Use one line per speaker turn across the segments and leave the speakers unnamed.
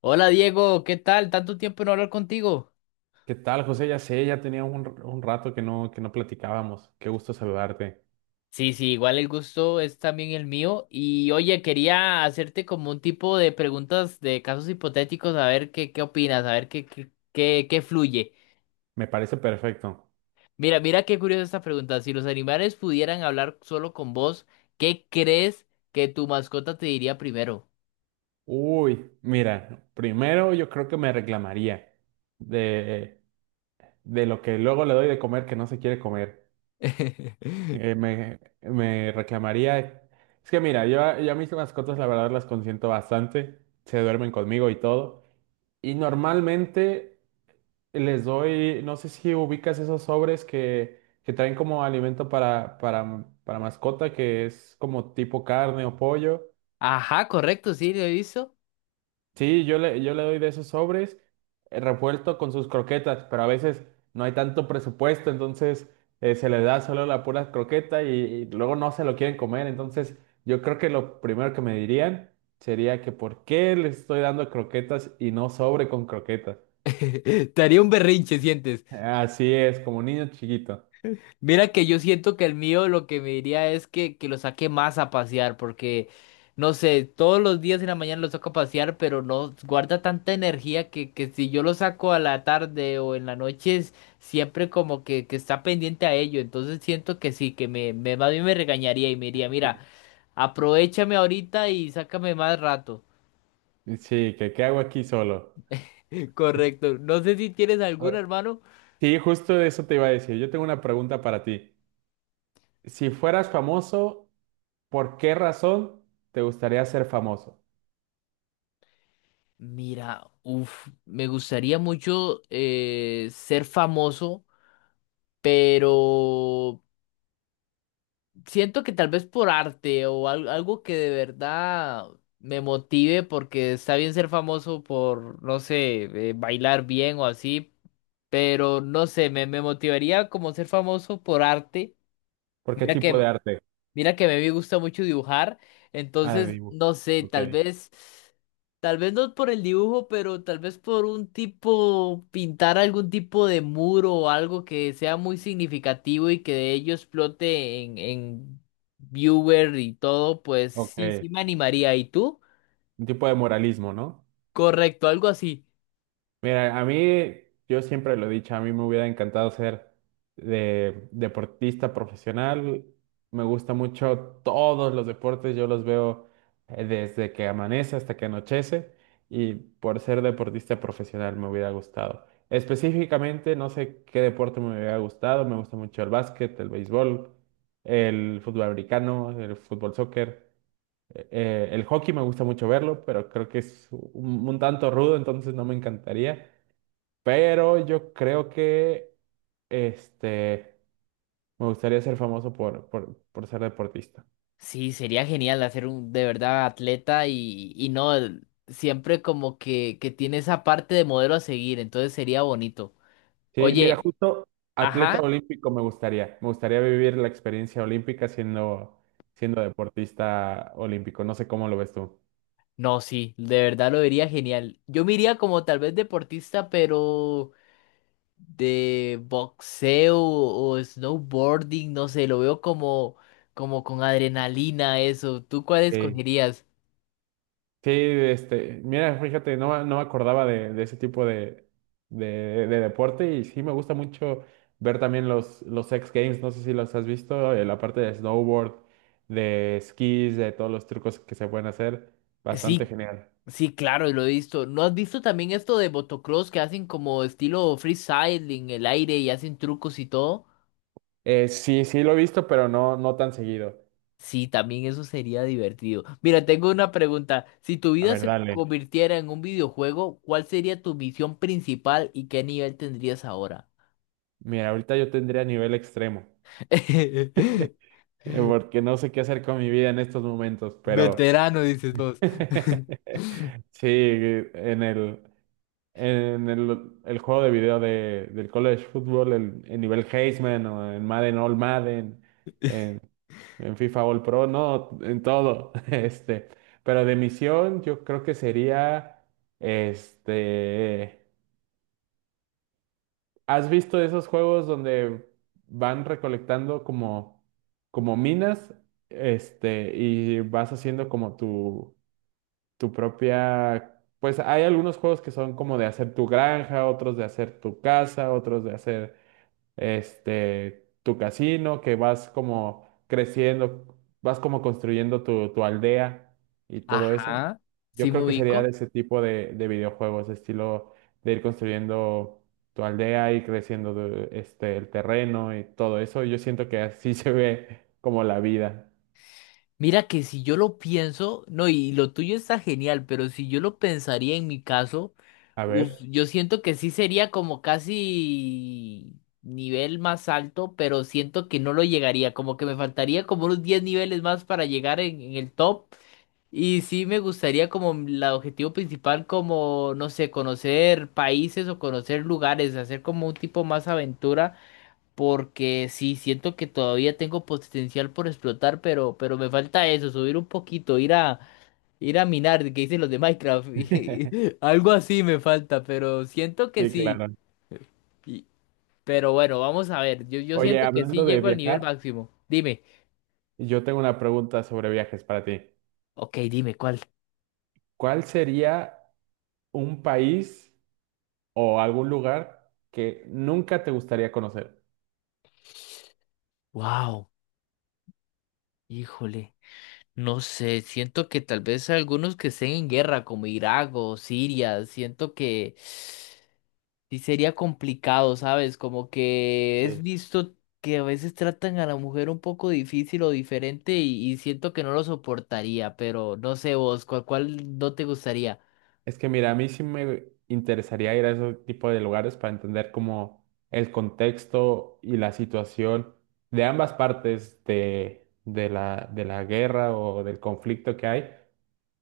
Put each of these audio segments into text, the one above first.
Hola Diego, ¿qué tal? Tanto tiempo no hablar contigo.
¿Qué tal, José? Ya sé, ya tenía un rato que no platicábamos. Qué gusto saludarte.
Sí, sí, igual el gusto es también el mío. Y oye, quería hacerte como un tipo de preguntas de casos hipotéticos, a ver qué opinas, a ver qué fluye.
Me parece perfecto.
Mira, mira qué curiosa esta pregunta. Si los animales pudieran hablar solo con vos, ¿qué crees que tu mascota te diría primero?
Uy, mira, primero yo creo que me reclamaría de, de lo que luego le doy de comer que no se quiere comer. Me reclamaría. Es que mira, yo a mis mascotas, la verdad, las consiento bastante. Se duermen conmigo y todo. Y normalmente les doy, no sé si ubicas esos sobres que traen como alimento para mascota, que es como tipo carne o pollo.
Ajá, correcto, sí, lo he visto.
Sí, yo le doy de esos sobres, revuelto con sus croquetas, pero a veces no hay tanto presupuesto, entonces se le da solo la pura croqueta y luego no se lo quieren comer. Entonces yo creo que lo primero que me dirían sería que por qué les estoy dando croquetas y no sobre con croquetas.
Te haría un berrinche.
Así es, como niño chiquito.
Mira que yo siento que el mío lo que me diría es que lo saque más a pasear, porque no sé, todos los días en la mañana lo saco a pasear, pero no guarda tanta energía que si yo lo saco a la tarde o en la noche, es siempre como que está pendiente a ello. Entonces siento que sí, que me más bien me regañaría y me diría, mira, aprovechame ahorita y sácame más rato.
Sí, que qué hago aquí solo.
Correcto. No sé si tienes algún
Ah,
hermano.
sí, justo de eso te iba a decir. Yo tengo una pregunta para ti. Si fueras famoso, ¿por qué razón te gustaría ser famoso?
Mira, uff, me gustaría mucho ser famoso, pero siento que tal vez por arte o algo que de verdad me motive, porque está bien ser famoso por, no sé, bailar bien o así, pero no sé, me motivaría como ser famoso por arte.
¿Por qué
Mira
tipo de
que
arte?
Mira que a mí me gusta mucho dibujar,
Ah, de
entonces
dibujo.
no sé,
Ok,
tal vez no por el dibujo, pero tal vez por un tipo, pintar algún tipo de muro o algo que sea muy significativo y que de ello explote en viewer y todo, pues sí,
ok.
sí me animaría. ¿Y tú?
Un tipo de moralismo, ¿no?
Correcto, algo así.
Mira, a mí, yo siempre lo he dicho, a mí me hubiera encantado ser de deportista profesional. Me gusta mucho todos los deportes, yo los veo, desde que amanece hasta que anochece, y por ser deportista profesional me hubiera gustado. Específicamente, no sé qué deporte me hubiera gustado, me gusta mucho el básquet, el béisbol, el fútbol americano, el fútbol soccer. El hockey me gusta mucho verlo, pero creo que es un tanto rudo, entonces no me encantaría. Pero yo creo que, este, me gustaría ser famoso por, por ser deportista.
Sí, sería genial hacer un de verdad atleta y no, siempre como que tiene esa parte de modelo a seguir, entonces sería bonito.
Sí, mira,
Oye.
justo atleta
Ajá,
olímpico me gustaría. Me gustaría vivir la experiencia olímpica siendo deportista olímpico. No sé cómo lo ves tú.
no, sí, de verdad lo vería genial. Yo me iría como tal vez deportista, pero de boxeo o snowboarding, no sé, lo veo como, como con adrenalina, eso. ¿Tú cuál
Sí.
escogerías?
Sí, este, mira, fíjate, no me acordaba de ese tipo de deporte, y sí me gusta mucho ver también los X Games, no sé si los has visto. La parte de snowboard, de esquís, de todos los trucos que se pueden hacer, bastante
Sí,
genial.
sí, claro, lo he visto. ¿No has visto también esto de motocross que hacen como estilo freestyle en el aire y hacen trucos y todo?
Sí, sí lo he visto, pero no, no tan seguido.
Sí, también eso sería divertido. Mira, tengo una pregunta. Si tu
A
vida
ver,
se
dale.
convirtiera en un videojuego, ¿cuál sería tu misión principal y qué nivel tendrías ahora?
Mira, ahorita yo tendría nivel extremo,
Pero,
porque no sé qué hacer con mi vida en estos momentos, pero
veterano, dices vos.
sí, en el... En el juego de video del college football, el nivel Heisman, o en Madden All Madden, en, en FIFA All Pro, no, en todo. Pero de misión, yo creo que sería, este, ¿has visto esos juegos donde van recolectando como, como minas, este, y vas haciendo como tu tu propia? Pues hay algunos juegos que son como de hacer tu granja, otros de hacer tu casa, otros de hacer, este, tu casino, que vas como creciendo, vas como construyendo tu aldea y todo eso.
Ajá, sí
Yo
me
creo que sería de
ubico.
ese tipo de videojuegos, estilo de ir construyendo tu aldea y creciendo de- este, el terreno y todo eso. Yo siento que así se ve como la vida.
Mira que si yo lo pienso, no, y lo tuyo está genial, pero si yo lo pensaría en mi caso,
A
uf,
ver.
yo siento que sí sería como casi nivel más alto, pero siento que no lo llegaría, como que me faltaría como unos 10 niveles más para llegar en el top. Y sí me gustaría como el objetivo principal, como, no sé, conocer países o conocer lugares, hacer como un tipo más aventura porque sí, siento que todavía tengo potencial por explotar, pero me falta eso, subir un poquito, ir a minar, que dicen los de Minecraft, y algo así me falta, pero siento que
Sí,
sí,
claro.
y- pero bueno, vamos a ver, yo
Oye,
siento que sí
hablando de
llego al nivel
viajar.
máximo, dime,
Yo tengo una pregunta sobre viajes para ti.
ok, dime, ¿cuál?
¿Cuál sería un país o algún lugar que nunca te gustaría conocer?
Wow, híjole, no sé, siento que tal vez algunos que estén en guerra, como Irak o Siria, siento que… Sí sería complicado, ¿sabes? Como que es
Sí.
visto que a veces tratan a la mujer un poco difícil o diferente y siento que no lo soportaría, pero no sé vos, ¿cuál no te gustaría?
Es que mira, a mí sí me interesaría ir a ese tipo de lugares para entender como el contexto y la situación de ambas partes de de la guerra o del conflicto que hay,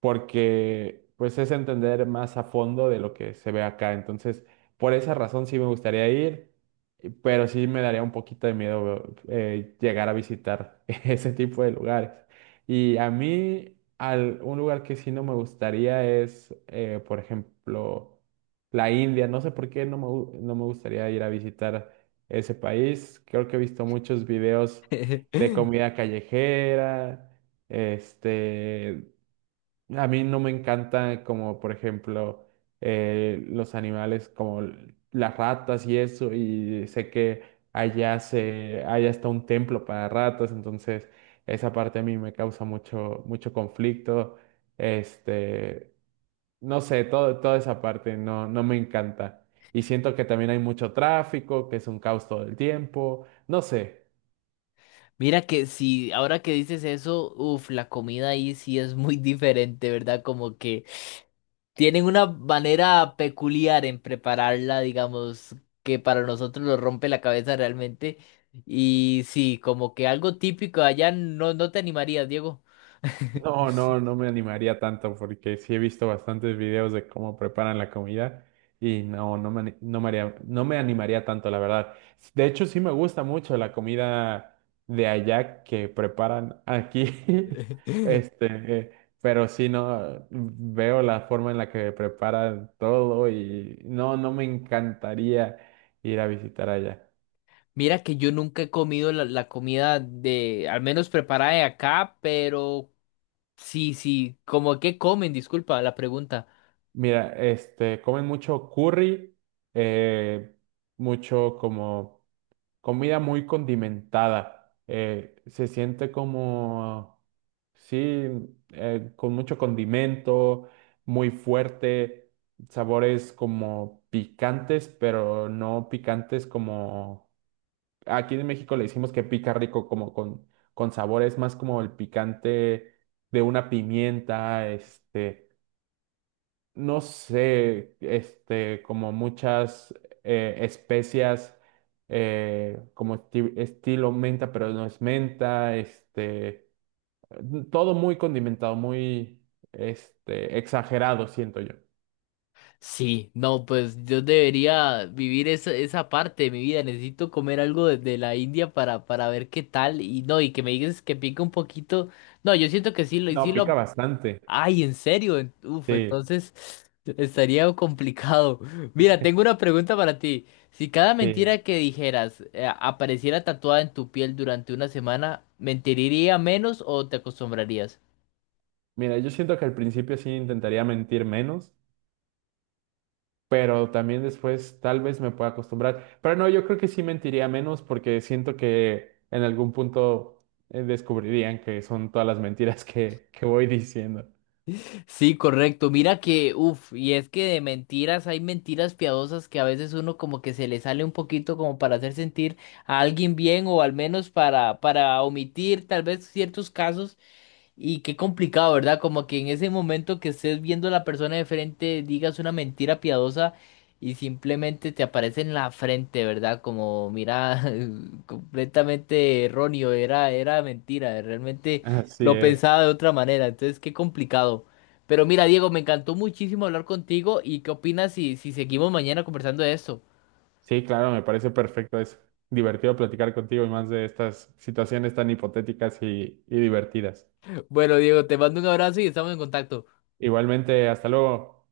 porque pues es entender más a fondo de lo que se ve acá. Entonces, por esa razón sí me gustaría ir, y- pero sí me daría un poquito de miedo, llegar a visitar ese tipo de lugares. Y a mí, al, un lugar que sí no me gustaría es, por ejemplo, la India. No sé por qué no me gustaría ir a visitar ese país. Creo que he visto muchos videos de comida callejera. Este, a mí no me encanta como, por ejemplo, los animales como las ratas y eso, y sé que allá está un templo para ratas, entonces esa parte a mí me causa mucho, mucho conflicto. Este, no sé, todo, toda esa parte no, no me encanta. Y siento que también hay mucho tráfico, que es un caos todo el tiempo, no sé.
Mira que si ahora que dices eso, uff, la comida ahí sí es muy diferente, ¿verdad? Como que tienen una manera peculiar en prepararla, digamos, que para nosotros nos rompe la cabeza realmente. Y sí, como que algo típico allá no, no te animarías, Diego.
No, no, no me animaría tanto porque sí he visto bastantes videos de cómo preparan la comida, y no, no me, ani- no me haría- no me animaría tanto, la verdad. De hecho, sí me gusta mucho la comida de allá que preparan aquí, este, eh, pero sí no veo la forma en la que preparan todo, y no, no me encantaría ir a visitar allá.
Mira que yo nunca he comido la comida de, al menos preparada de acá, pero sí, sí, como que comen, disculpa la pregunta.
Mira, este, comen mucho curry, eh, mucho como comida muy condimentada. Se siente como, sí, con mucho condimento, muy fuerte, sabores como picantes, pero no picantes como, aquí en México le decimos que pica rico, como con sabores más como el picante de una pimienta, este, no sé, este, como muchas, especias, como estilo menta, pero no es menta, este, todo muy condimentado, muy, este, exagerado, siento yo.
Sí, no, pues yo debería vivir esa parte de mi vida. Necesito comer algo de la India para ver qué tal. Y no, y que me digas que pica un poquito. No, yo siento que sí
No,
lo…
pica bastante.
Ay, ¿en serio? Uf,
Sí,
entonces estaría complicado. Mira, tengo una pregunta para ti. Si cada mentira
sí.
que dijeras apareciera tatuada en tu piel durante una semana, ¿mentiría menos o te acostumbrarías?
Mira, yo siento que al principio sí intentaría mentir menos, pero también después tal vez me pueda acostumbrar. Pero no, yo creo que sí mentiría menos, porque siento que en algún punto, descubrirían que son todas las mentiras que voy diciendo.
Sí, correcto. Mira que, uff, y es que de mentiras hay mentiras piadosas que a veces uno como que se le sale un poquito como para hacer sentir a alguien bien o al menos para omitir tal vez ciertos casos. Y qué complicado, ¿verdad? Como que en ese momento que estés viendo a la persona de frente, digas una mentira piadosa y simplemente te aparece en la frente, ¿verdad? Como, mira, completamente erróneo, era mentira, realmente
Así
lo
es.
pensaba de otra manera, entonces qué complicado. Pero mira, Diego, me encantó muchísimo hablar contigo y qué opinas si seguimos mañana conversando de esto.
Sí, claro, me parece perfecto. Es divertido platicar contigo, y más de estas situaciones tan hipotéticas y divertidas.
Bueno, Diego, te mando un abrazo y estamos en contacto.
Igualmente, hasta luego.